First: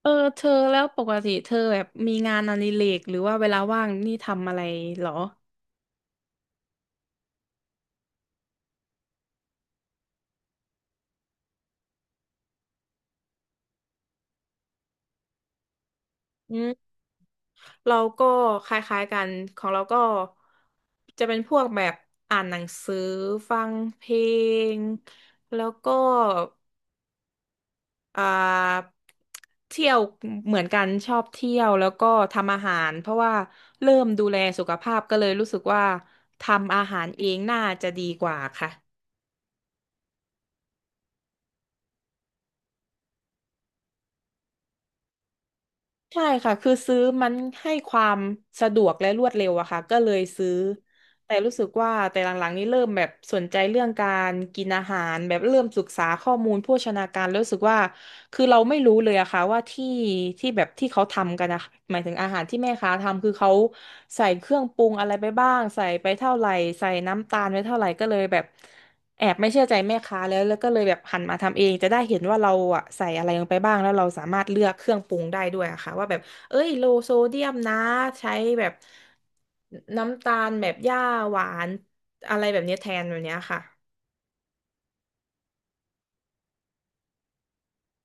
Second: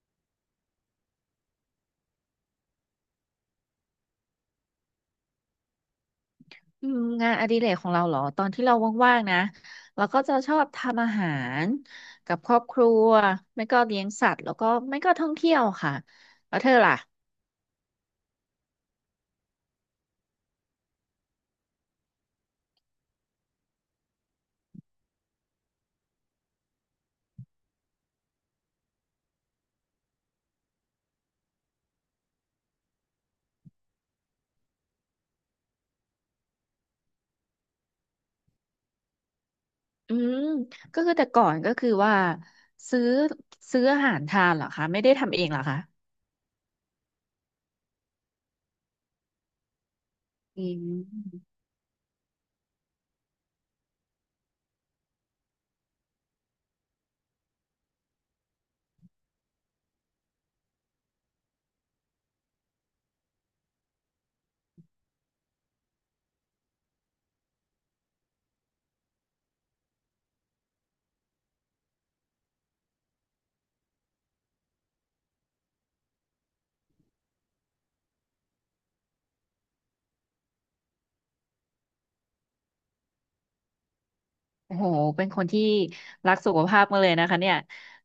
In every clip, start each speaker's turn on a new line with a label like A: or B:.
A: เออเธอแล้วปกติเธอแบบมีงานอดิเรกหรือว่าเวลาว่างนี่ทำอะไรเหรอ
B: อืมงานอดิเรกของเราเหรอตอนที่เราว่างๆนะเราก็จะชอบทำอาหารกับครอบครัวไม่ก็เลี้ยงสัตว์แล้วก็ไม่ก็ท่องเที่ยวค่ะ
A: อื
B: แล้วเธอ
A: ม
B: ล่ะ
A: เราก็คล้ายๆกันของเราก็จะเป็นพวกแบบอ่านหนังสือฟังเพลงแล้วก็อ่าเที่ยวเหมือนกันชอบเที่ยวแล้วก็ทำอาหารเพราะว่าเริ่มดูแลสุขภาพก็เลยรู้สึกว่าทำอาหารเองน่าจะดีกว่าค่ะ
B: อืมก็คือแต่ก่อนก็คือว่าซื้อซื้ออาหารทานเหรอคะไม่ได้ทำเองเหรอคะ
A: ใช่ค่ะคือซื้อมันให้ความสะดวกและรวดเร็วอะค่ะก็เลยซื้อ
B: อืม
A: แต่รู้สึกว่าแต่หลังๆนี้เริ่มแบบสนใจเรื่องการกินอาหารแบบเริ่มศึกษาข้อมูลโภชนาการแล้วรู้สึกว่าคือเราไม่รู้เลยอะค่ะว่าที่แบบที่เขาทำกันอะหมายถึงอาหารที่แม่ค้าทำคือเขาใส่เครื่องปรุงอะไรไปบ้างใส่ไปเท่าไหร่ใส่น้ำตาลไปเท่าไหร่ก็เลยแบบ แอบไม่เชื่อใจแม่ค้าแล้วก็เลยแบบหันมาทำเองจะได้เห็นว่าเราอะใส่อะไรลงไปบ้างแล้วเราสามารถเลือกเครื่องปรุงได้ด้วยอะค่ะว่าแบบเอ้ยโลโซเดียมนะใช้แบบน้ำตาลแบบหญ้าหวานอะไรแบบเนี้ยแทนแบบเนี้ยค่ะ
B: โอ้โหเป็นคนที่รักสุขภาพมากเลยนะคะเนี่ย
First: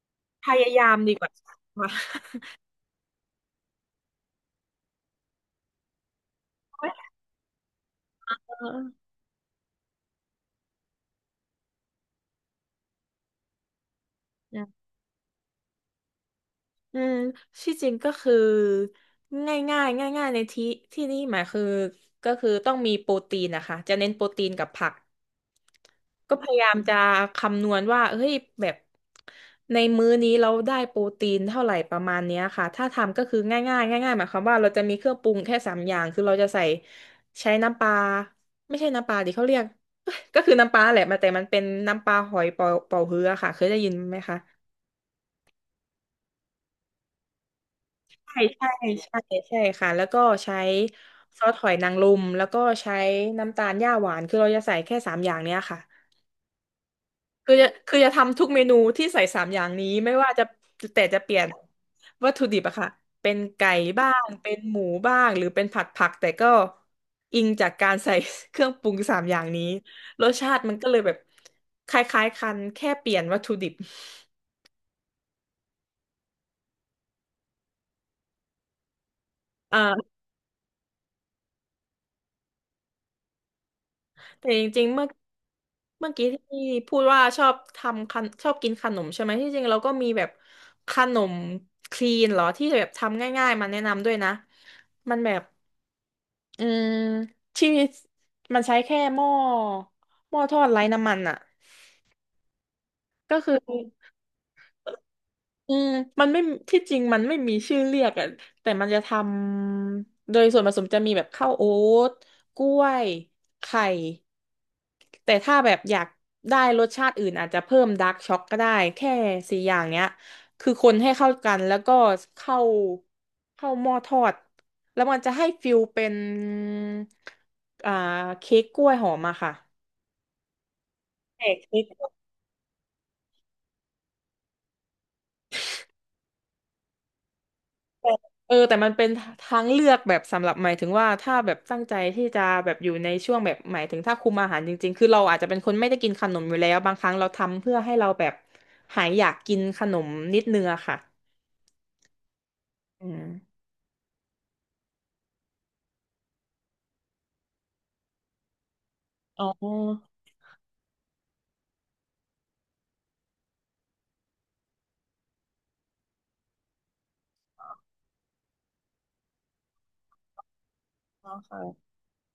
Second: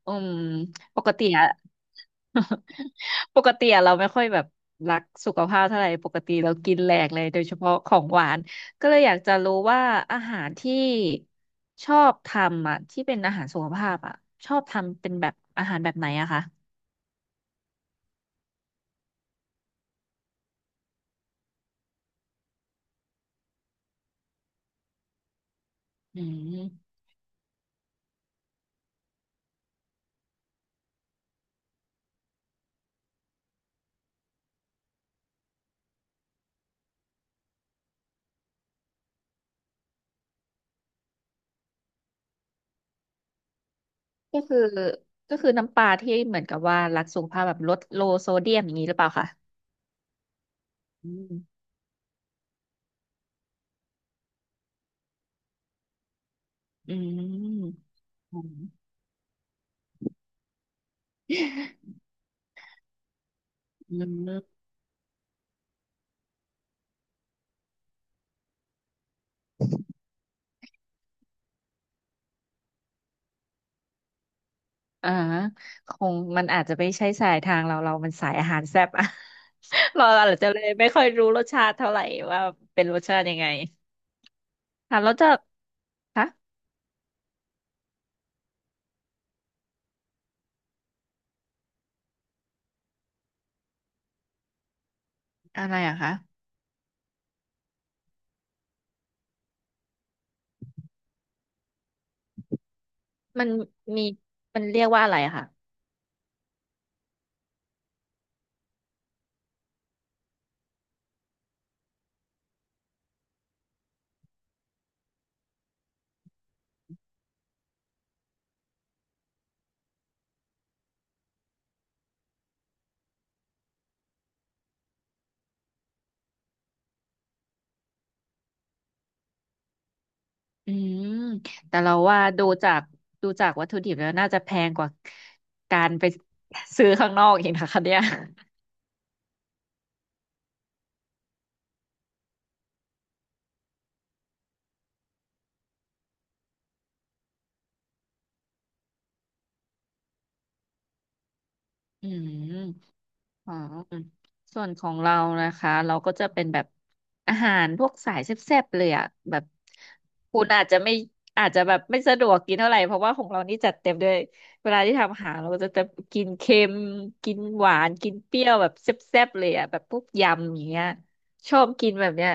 B: อืม
A: พยายาม
B: ปก
A: ดีก
B: ติ
A: ว่า
B: อะ
A: ค่ะ
B: ปกติอะเราไม่ค่อยแบบรักสุขภาพเท่าไหร่ปกติเรากินแหลกเลยโดยเฉพาะของหวาน
A: เออ
B: ก็เลยอยากจะรู้ว่าอาหารที่ชอบทำอะที่เป็นอาหารสุขภาพอะชอ
A: ื
B: บทำเป็นแบบอาหารแบบไหนอะคะ
A: อืมที่จริงก็คือง่ายๆในที่นี่หมายคือก็คือต้องมีโปรตีนนะคะจะเน้นโปรตีนกับผัก
B: อื
A: ก็พยายาม
B: ม
A: จะคำนวณว่าเฮ้ยแบบในมื้อนี้เราได้โปรตีนเท่าไหร่ประมาณเนี้ยค่ะถ้าทำก็คือง่ายๆหมายความว่าเราจะมีเครื่องปรุงแค่สามอย่างคือเราจะใส่ใช้น้ำปลาไม่ใช่น้ำปลาดิเขาเรียก ก็คือน้ำปลาแหละมาแต่มันเป็นน้ำปลาหอยเป่าฮื้อค่ะเคยได้ยินไหมคะ
B: ก็คือก็คือน้ำปลาที่เหมือนกับว่ารักสุขภาพแบบลดโลโซ
A: ใช่
B: เดียม
A: ใช่
B: อย่างนี้หรือเปล่า
A: ใช่
B: คะ
A: ใช่ค่ะแล้วก็ใช้
B: อืม
A: ซอสหอยนางรมแล้วก็ใช้น้ำตาลหญ้าหวานคือเราจะใส่แค่สามอย่างเนี้ยค่ะ
B: อื
A: คือจะ
B: ม
A: คือจะ
B: อื
A: ทำทุก
B: ม
A: เมนูที่ใส่สามอย่างนี้ไม่ว่าจะแต่จะเปลี่ยนวัตถุดิบอะค่ะเป็นไก่
B: อื
A: บ้างเป็น
B: ม
A: หมูบ้างหรือเป็นผัดผักแต่ก็อิงจากการใส่ เครื่องปรุงสามอย่างนี้รสชาติมันก็เลยแบบคล้ายๆกันแค่เปลี่ยนวัตถุดิบ
B: อ่าคงมันอาจจะไม่ใช่สายทางเราเรามันสายอาหารแซ่บอะ
A: เอ่อ
B: เราอาจจะเลยไม่ค่อยรู้รสชาติเท่าไหร่ว่าเป็นรสชาติยังไง
A: แต่จริงๆ
B: ค่ะ
A: เมื่อ
B: แล้วจะ
A: เมื่อ
B: คะ
A: กี้ที่พูดว่าชอบทำขนชอบกินขนมใช่ไหมที่จริงเราก็มีแบบขนมคลีนเหรอที่แบบทำง่ายๆมาแนะนำด้วยนะมันแบบ
B: อะไรอะคะ
A: อืมที่มันใช้แค่หม้อทอดไร้น้ำมันอ่ะก็
B: มัน
A: คือ
B: มีมันเรียกว่าอะไรอะค่ะ
A: อืมมันไม่ที่จริงมันไม่มีชื่อเรียกอ่ะแต่มันจะทำโดยส่วนผสมจะมีแบบข้าวโอ๊ตกล้วยไข่แต่ถ้าแบบอยากได้รสชาติอื่นอาจจะเพิ่มดาร์กช็อกก็ได้แค่สี่อย่างเนี้ยคือคนให้เข้ากันแล้วก็เข้าเข้าหม้อทอดแล้วมันจะให้ฟิลเป็นอ่าเค้กกล้วยหอมอะค่ะ
B: อืม
A: แหก
B: แต่
A: คิด
B: เราว่าดูจากวัตถุดิบแล้วน่าจะแพงกว่าการไปซื้อข้างนอกอีกนะคะเนี่ย
A: เออแต่มันเป็นทางเลือกแบบสำหรับหมายถึงว่าถ้าแบบตั้งใจที่จะแบบอยู่ในช่วงแบบหมายถึงถ้าคุมอาหารจริงๆคือเราอาจจะเป็นคนไม่ได้กินขนมอยู่แล้วบางครั้งเราทำเพื่อให้เราแบบหายอยากกินขนมนิดนึงอะค่ะ
B: อืม
A: อืม
B: อ๋อส่วนของเรานะคะเราก็จะเป็นแบบอาหารพวกสายแซ่บๆเลยอ่ะแบ
A: อ๋
B: บ
A: อ
B: คุณอาจจะไม่อาจจะแบบไม่สะดวกกินเท่าไหร่เพราะว่าของเรานี่จัดเต็มด้วยเวลาที่ทำอาหารเราก็จะกินเค็มกินหวานกินเปรี้ยวแบบแซ่บๆเลยอ่ะแบบพวกยำอย่างเงี้ย
A: อ๋อ
B: ช
A: ค่ะ
B: อบกินแบบเนี้ย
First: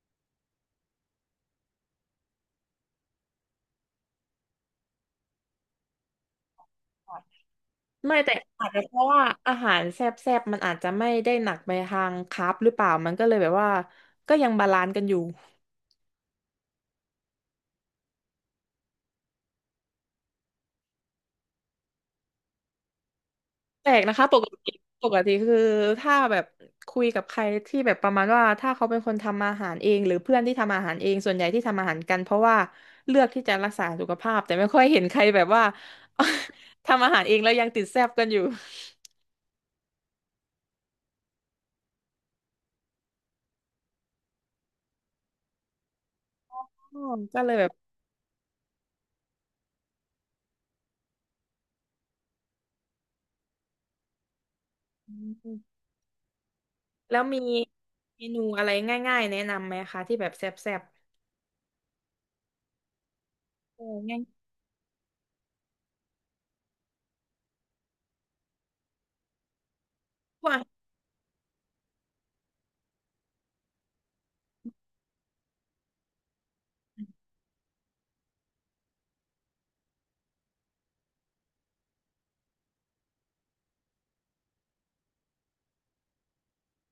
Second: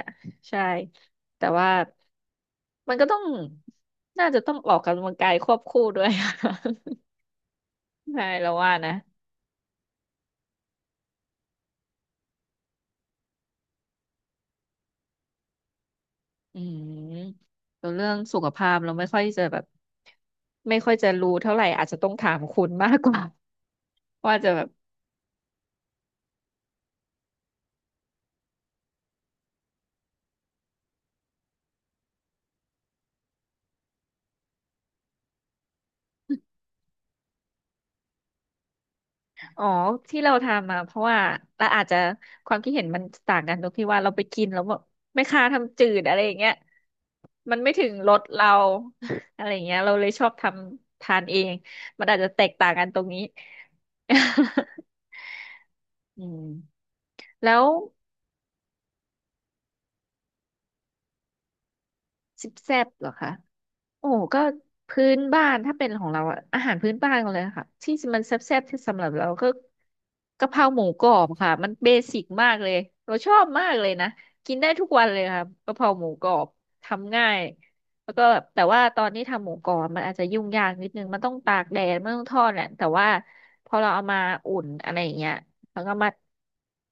B: ใช่แต่ว่ามันก็ต้องน่าจะต้องออกกำลังกายควบคู่ด้วย
A: ไม่
B: ใช่
A: แต่
B: เรา
A: อาจ
B: ว่า
A: จะ
B: นะ
A: เพราะว่าอาหารแซ่บๆมันอาจจะไม่ได้หนักไปทางคาร์บหรือเปล่ามันก็เลยแบบว่าก็ยังบาลานซ์กันอยู่
B: อืมส่วนเรื่องสุขภาพเราไม่ค่อยจะแบบไม่ค่อยจะรู้เท่าไหร่อาจจะต้องถามคุณมากกว่า
A: แปลกนะ คะ
B: ว่า
A: ปก
B: จะแบบ
A: ติปกติคือถ้าแบบคุยกับใครที่แบบประมาณว่าถ้าเขาเป็นคนทำอาหารเองหรือเพื่อนที่ทำอาหารเองส่วนใหญ่ที่ทำอาหารกันเพราะว่าเลือกที่จะรักษาสุขภาพแต่ไม่ค่อยเห็นใครแบบว่า ทำอาหารเองแล้วยังติดแซ่บกันอยู่
B: อ๋อที่เราทำมาเพราะว่าเราอาจจะความคิดเห็นมันต่างกันตรงที่ว่าเราไปกินแล้วแบบไม่ค่าทำจืดอะไรอย่างเงี้ย
A: อ๋อก็เลย
B: มัน
A: แบ
B: ไม่
A: บ
B: ถึงรสเรา อะไรอย่างเงี้ยเราเลยชอบทำทานเองมันอาจจะแตกต่างกันตรงนี้
A: อืม
B: อืม
A: แล้วมี
B: แล้ว
A: เมนูอะไรง่ายๆแนะนำไหมคะที่แบบแซ่บ
B: สิบแซบเหรอคะ
A: ๆเออ
B: โอ้
A: ง่าย
B: ก็พื้นบ้านถ้าเป็นของเราอะอาหารพื้นบ้านกันเลยค่ะที่มันแซ่บๆที่สำหรับเราก็
A: พว
B: กะเพ
A: ก
B: ราหมูกรอบค่ะมันเบสิกมากเลยเราชอบมากเลยนะกินได้ทุกวันเลยค่ะกะเพราหมูกรอบทำง่ายแล้วก็แบบแต่ว่าตอนที่ทำหมูกรอบมันอาจจะยุ่งยากนิดนึงมันต้องตากแดดมันต้องทอดแหละแต่ว่าพอเราเอามาอุ่นอะไรอย่างเงี้ย แล้วก็มา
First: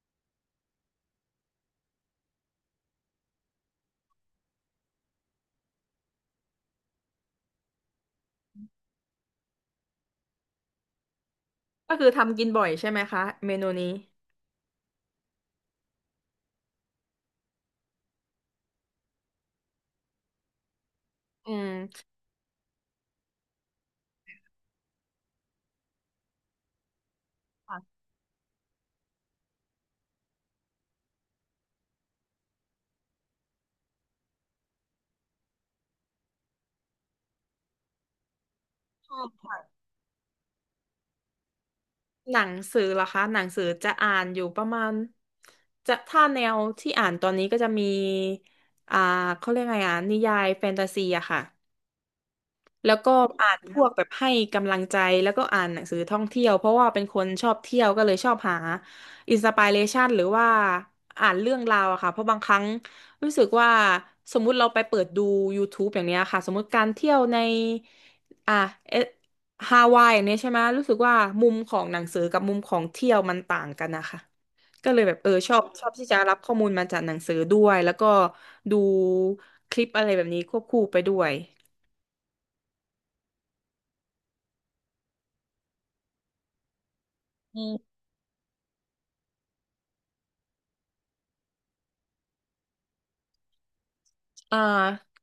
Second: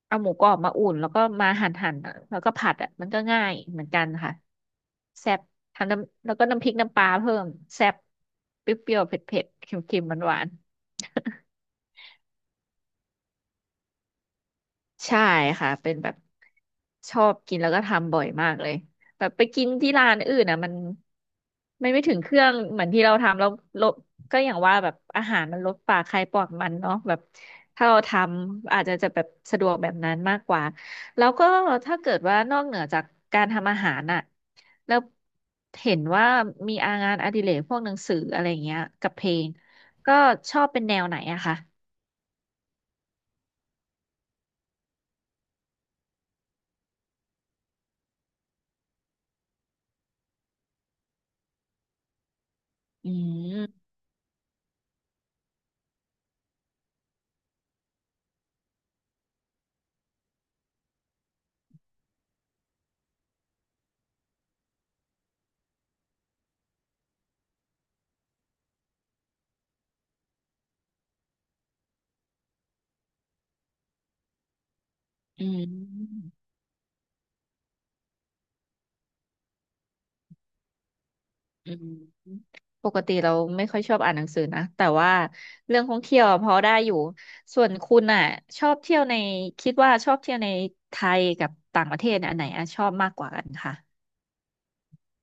B: เอาหมูกรอบมาอุ่นแล้วก็มาหั่นหั่นแล้วก็ผัดอ่ะมันก็ง่ายเหมือนกันค่ะแซ่บทำน้ำแล้วก็น้ำพริกน้ำปลาเพิ่มแซ่บเปรี้ยวๆเผ็ดๆเค็มๆหวาน
A: ก็คือทำกินบ่อยใช่ไหมคะเมนูนี้
B: ใช่ค่ะเป็นแบบชอบกินแล้วก็ทำบ่อยมากเลยแบบไปกินที่ร้านอื่นอ่ะมัน
A: อื
B: มันไม่
A: ม
B: ถึงเครื่องเหมือนที่เราทำแล้วลบก็อย่างว่าแบบอาหารมันลดปากใครปากมันเนาะแบบถ้าเราทำอาจจะจะแบบสะดวกแบบนั้นมากกว่าแล้วก็ถ้าเกิดว่านอกเหนือจากการทำอาหารอ่ะแล้วเห็นว่ามีอางานอดิเรกพวกหนังสืออะไร่เงี้ยกับเพลงก็ชอบเป็นแนวไหนอะคะ
A: หนังสือเหรอคะหนังสือจะอ่านอยู่ประมาณจะถ้าแนวที่อ่านตอนนี้ก็จะมีอ่าเขาเรียกไงอ่ะนิยายแฟนตาซีอะค่ะ แล้ว
B: อื
A: ก็อ่านพ
B: ม
A: วกแบบให้กำลังใจแล้วก็อ่านหนังสือท่องเที่ยวเพราะว่าเป็นคนชอบเที่ยวก็เลยชอบหาอินสปิเรชันหรือว่าอ่านเรื่องราวอะค่ะเพราะบางครั้งรู้สึกว่าสมมุติเราไปเปิดดู YouTube อย่างเนี้ยค่ะสมมุติการเที่ยวในอ่ะเอฮาวายอย่างเนี้ยใช่ไหมรู้สึกว่ามุมของหนังสือกับมุมของเที่ยวมันต่างกันนะคะก็เลยแบบเออ
B: อื
A: ชอบ
B: ม
A: ชอบที่จะรับข้อมูลมาจากหนังสือด้วยแล้วก็ดูคลิปอะไรแบบนี้ควบคู่ไปด้วย
B: อืมปกติเราไม่ค่อยชอบอ่านหนังสือนะแต่ว่าเรื่องท่องเที่ยวอะพอได้อยู่
A: อื
B: ส่วน
A: ม
B: คุณอ่ะชอบเที่ยวในคิดว่าชอบเที่ยวในไทยกับต่างประเทศเนี่ยอันไหนอะชอบมากกว่ากันค่ะ
A: อ่า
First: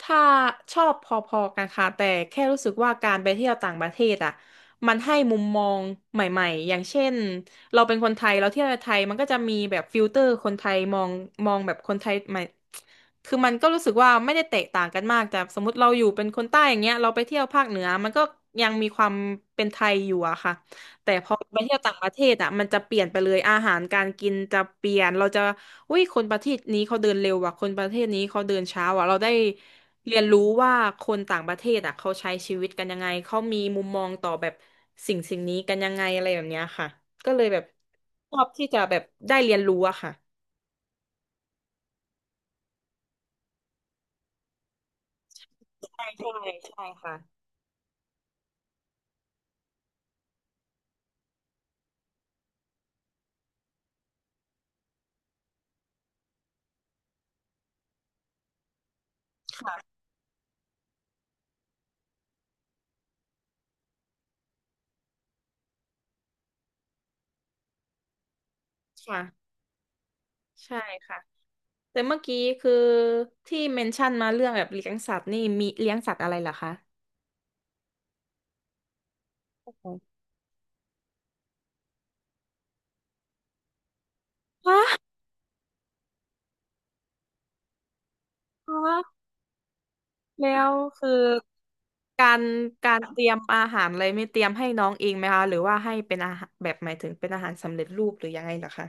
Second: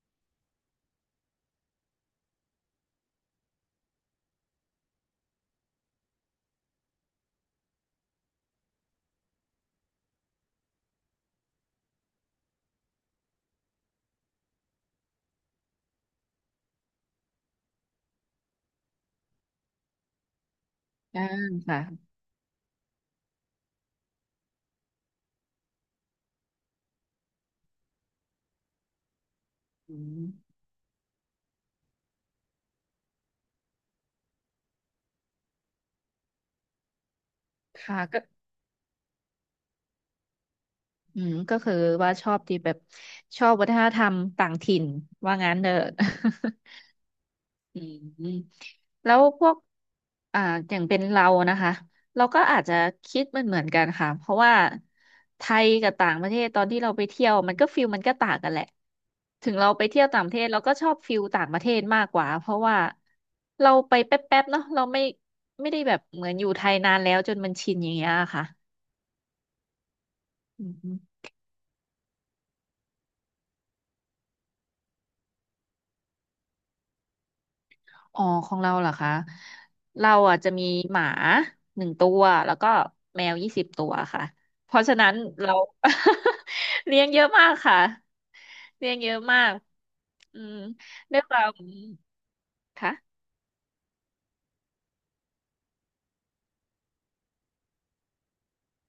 A: ถ้าชอบพอๆกันค่ะแต่แค่รู้สึกว่าการไปเที่ยวต่างประเทศอ่ะมันให้มุมมองใหม่ๆ อย่างเช่นเราเป็นคนไทยเราเที่ยวในไทยมันก็จะมีแบบฟิลเตอร์คนไทยมองมองแบบคนไทยใหม่คือมันก็รู้สึกว่าไม่ได้แตกต่างกันมากแต่สมมติเราอยู่เป็นคนใต้อย่างเงี้ยเราไปเที่ยวภาคเหนือมันก็ยังมีความเป็นไทยอยู่อะค่ะ แต่
B: อ่า
A: พอไปเที่ยวต่างป
B: ค่ะ
A: ระเทศอ่ะมันจะเปลี่ยนไปเลยอาหารการกินจะเปลี่ยนเราจะอุ้ยคนประเทศนี้เขาเดินเร็วว่ะคนประเทศนี้เขาเดินช้าว่ะเราได้
B: อื
A: เรียน
B: ม
A: รู้ว่าคนต่างประเทศอ่ะเขาใช้ชีวิตกันยังไงเขามีมุมมองต่อแบบสิ่งสิ่งนี้กันยังไงอะไรแบบเนี้ยค่ะก็เลยแบบ
B: ค่ะก็
A: ชอบที่จะแบบได้เรียนรู้อะค่ะ
B: อืมก็คือว่าชอบที่แบบชอบวัฒนธรรมต่างถิ่นว่างั้นเด้อ
A: ใช่ใช่ใช่ค่ะ
B: อืมแล้วพวกอ่าอย่างเป็นเรานะคะ เราก็อาจจะคิดมันเหมือนกันค่ะเพราะว่าไทยกับต่างประเทศตอนที่เราไปเที่ยวมันก็ฟิลมันก็ต่างกันแหละถึงเราไปเที่ยวต่างประเทศเราก็ชอบฟิลต่างประเทศมากกว่าเพราะว่าเราไปแป๊บๆเนาะเราไม่ไม่ได้แบบเหมือนอยู่ไทยนานแล้วจนมันชินอย่างเงี้ยค่ะ
A: ค่ะ
B: อื
A: ใช่
B: ม
A: ค่ะแต่เมื่อกี้คือที่เมนชั่นมาเรื่องแบบเลี้ยงสัตว์นี่มีเลี้ยงสัตว์อะไรเหรอคะ
B: อ๋อของเราเหรอคะเราอ่ะจะมีหมา1 ตัวแล้วก็แมว20 ตัวค่ะเพราะฉะ
A: ฮะ
B: นั้นเรา เลี้ยงเยอะมากค่ะเลี้ยง
A: ฮะ
B: เยอะมากอืม
A: แล้วคื
B: ด้
A: อ
B: วยความ
A: การกา
B: ค่ะ
A: รเตรียมอาหารอะไรไม่เตรียมให้น้องเองไหมคะหรือว่าให้เป็นอาหารแบบหมายถึงเป็นอาหารสำเร็จรูปหรือยังไงเหรอคะ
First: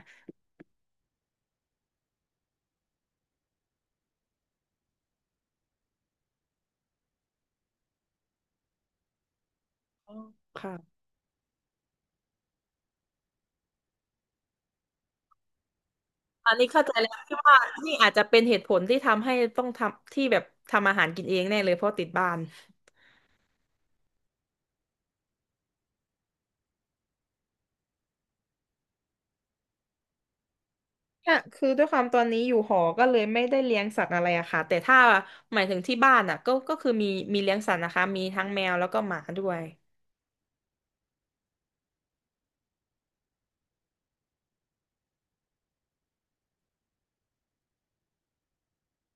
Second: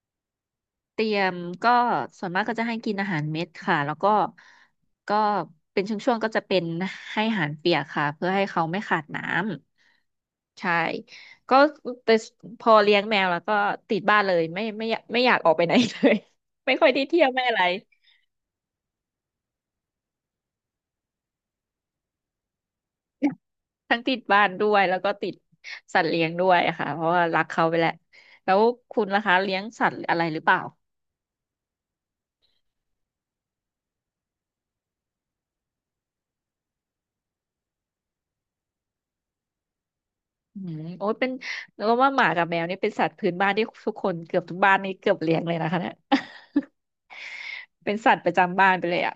B: เตรียมก็ส่วนมากก็จะให้กินอาหารเม็ดค่ะแล้วก็ก็เป็นช่วงๆก็จะเป็นให้อาหารเปียกค่ะเพื่อให้เขาไม่ขาดน้ำ
A: อ๋อค่ะ
B: ใช่ก็แต่พอเลี้ยงแมวแล้วก็ติดบ้านเลยไม่อยากไม่อยากออกไปไหนเลย
A: อันนี้
B: ไม่
A: เข้า
B: ค่อ
A: ใจ
B: ยได้
A: แล้ว
B: เที่ยว
A: ที่
B: ไม่อะ
A: ว่า
B: ไร
A: นี่อาจจะเป็นเหตุผลที่ทำให้ต้องทำที่แบบทำอาหารกินเองแน่เลยเพราะติดบ้าน
B: ทั้งติดบ้านด้วยแล้วก็ติดสัตว์เลี้ยงด้วยค่ะเพราะว่ารักเขาไปแหล้วแล้วคุณล่ะคะเลี้ยงสัตว์อะไรหรือเปล่า
A: เนี่ยคือด้วยความตอนนี้อยู่หอก็เลยไม่ได้เลี้ยงสัตว์อะไรอะค่ะแต่ถ้าหมายถึงที่บ้านอะก็คือมีเลี้ยงสัตว์นะคะมีทั้งแมวแล้วก็หมาด้วย
B: อืมโอ้ยเป็นเราว่าหมากับแมวนี่เป็นสัตว์พื้นบ้านที่ทุกคนเกือบทุกบ้านนี่เกือบเลี้ยงเลยนะคะเนี่ย เป็นสัตว์ประจำบ้านไปเลยอ่ะ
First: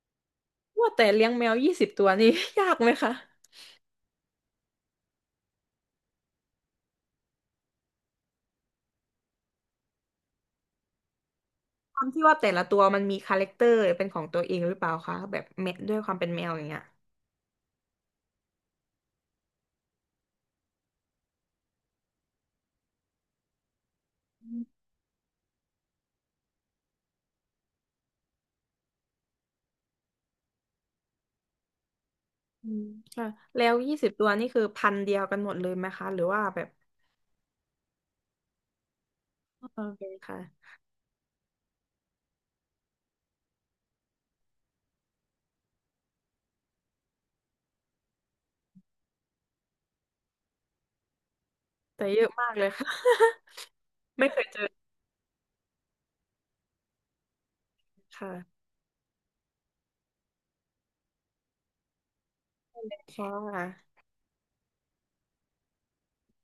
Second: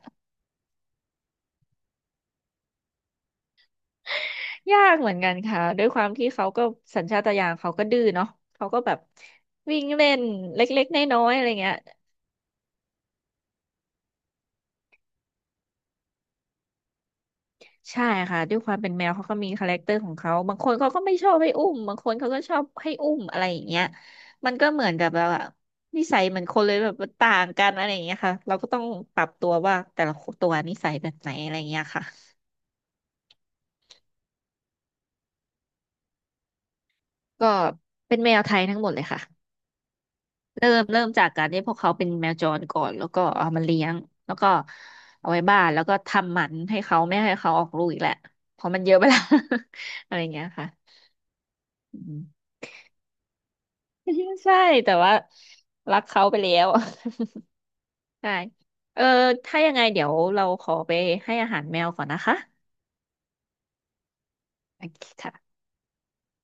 A: ว่าแต่เลี้ยงแมวยี่สิบตัวนี่ ยากไหมคะ
B: ยากเหมือนกันค่ะด้วยความที่เขาก็สัญชาตญาณเขาก็ดื้อเนาะเขาก็แบบวิ่งเล่นเล็กๆน้อยๆอะไรเงี้ย
A: ความที่ว่าแต่ละตัวมันมีคาแรคเตอร์เป็นของตัวเองหรือเปล่าคะแบบแมวด้วยความเป็นแมวอย่างเงี้ย
B: ใช่ค่ะด้วยความเป็นแมวเขาก็มีคาแรคเตอร์ของเขาบางคนเขาก็ไม่ชอบให้อุ้มบางคนเขาก็ชอบให้อุ้มอะไรอย่างเงี้ยมันก็เหมือนกับแบบว่านิสัยเหมือนคนเลยแบบมันต่างกันอะไรอย่างเงี้ยค่ะเราก็ต้องปรับตัวว่าแต่ละตัวนิสัยแบบไหนอะไรอย่างเงี้ยค่ะ
A: อืมค่ะแล้วยี่สิบตัวนี่คือพันธุ์เดียวกันหมดเลยไหมคะหรือว่าแบบ
B: ก็เป็นแมวไทยทั้งหมดเลยค่ะ
A: โอเคค่ะ
B: เริ่มจากการที่พวกเขาเป็นแมวจรก่อนแล้วก็เอามาเลี้ยงแล้วก็เอาไว้บ้านแล้วก็ทำหมันให้เขาไม่ให้เขาออกลูกอีกแหละเพราะมันเยอะไปแล้ว อะไรอย่างเงี้ยค่ะอื
A: แต่เย
B: ม
A: อะมากเลยค่ะ ไม่เค ย
B: ใช่
A: เจอ
B: แต่ว่ารักเขาไปแล้ว ใช่
A: ค่ะ
B: เออถ้ายังไงเดี๋ยวเราขอไปให้อาหารแมวก่อนนะคะ
A: ค่ะ
B: โอเคค่ะ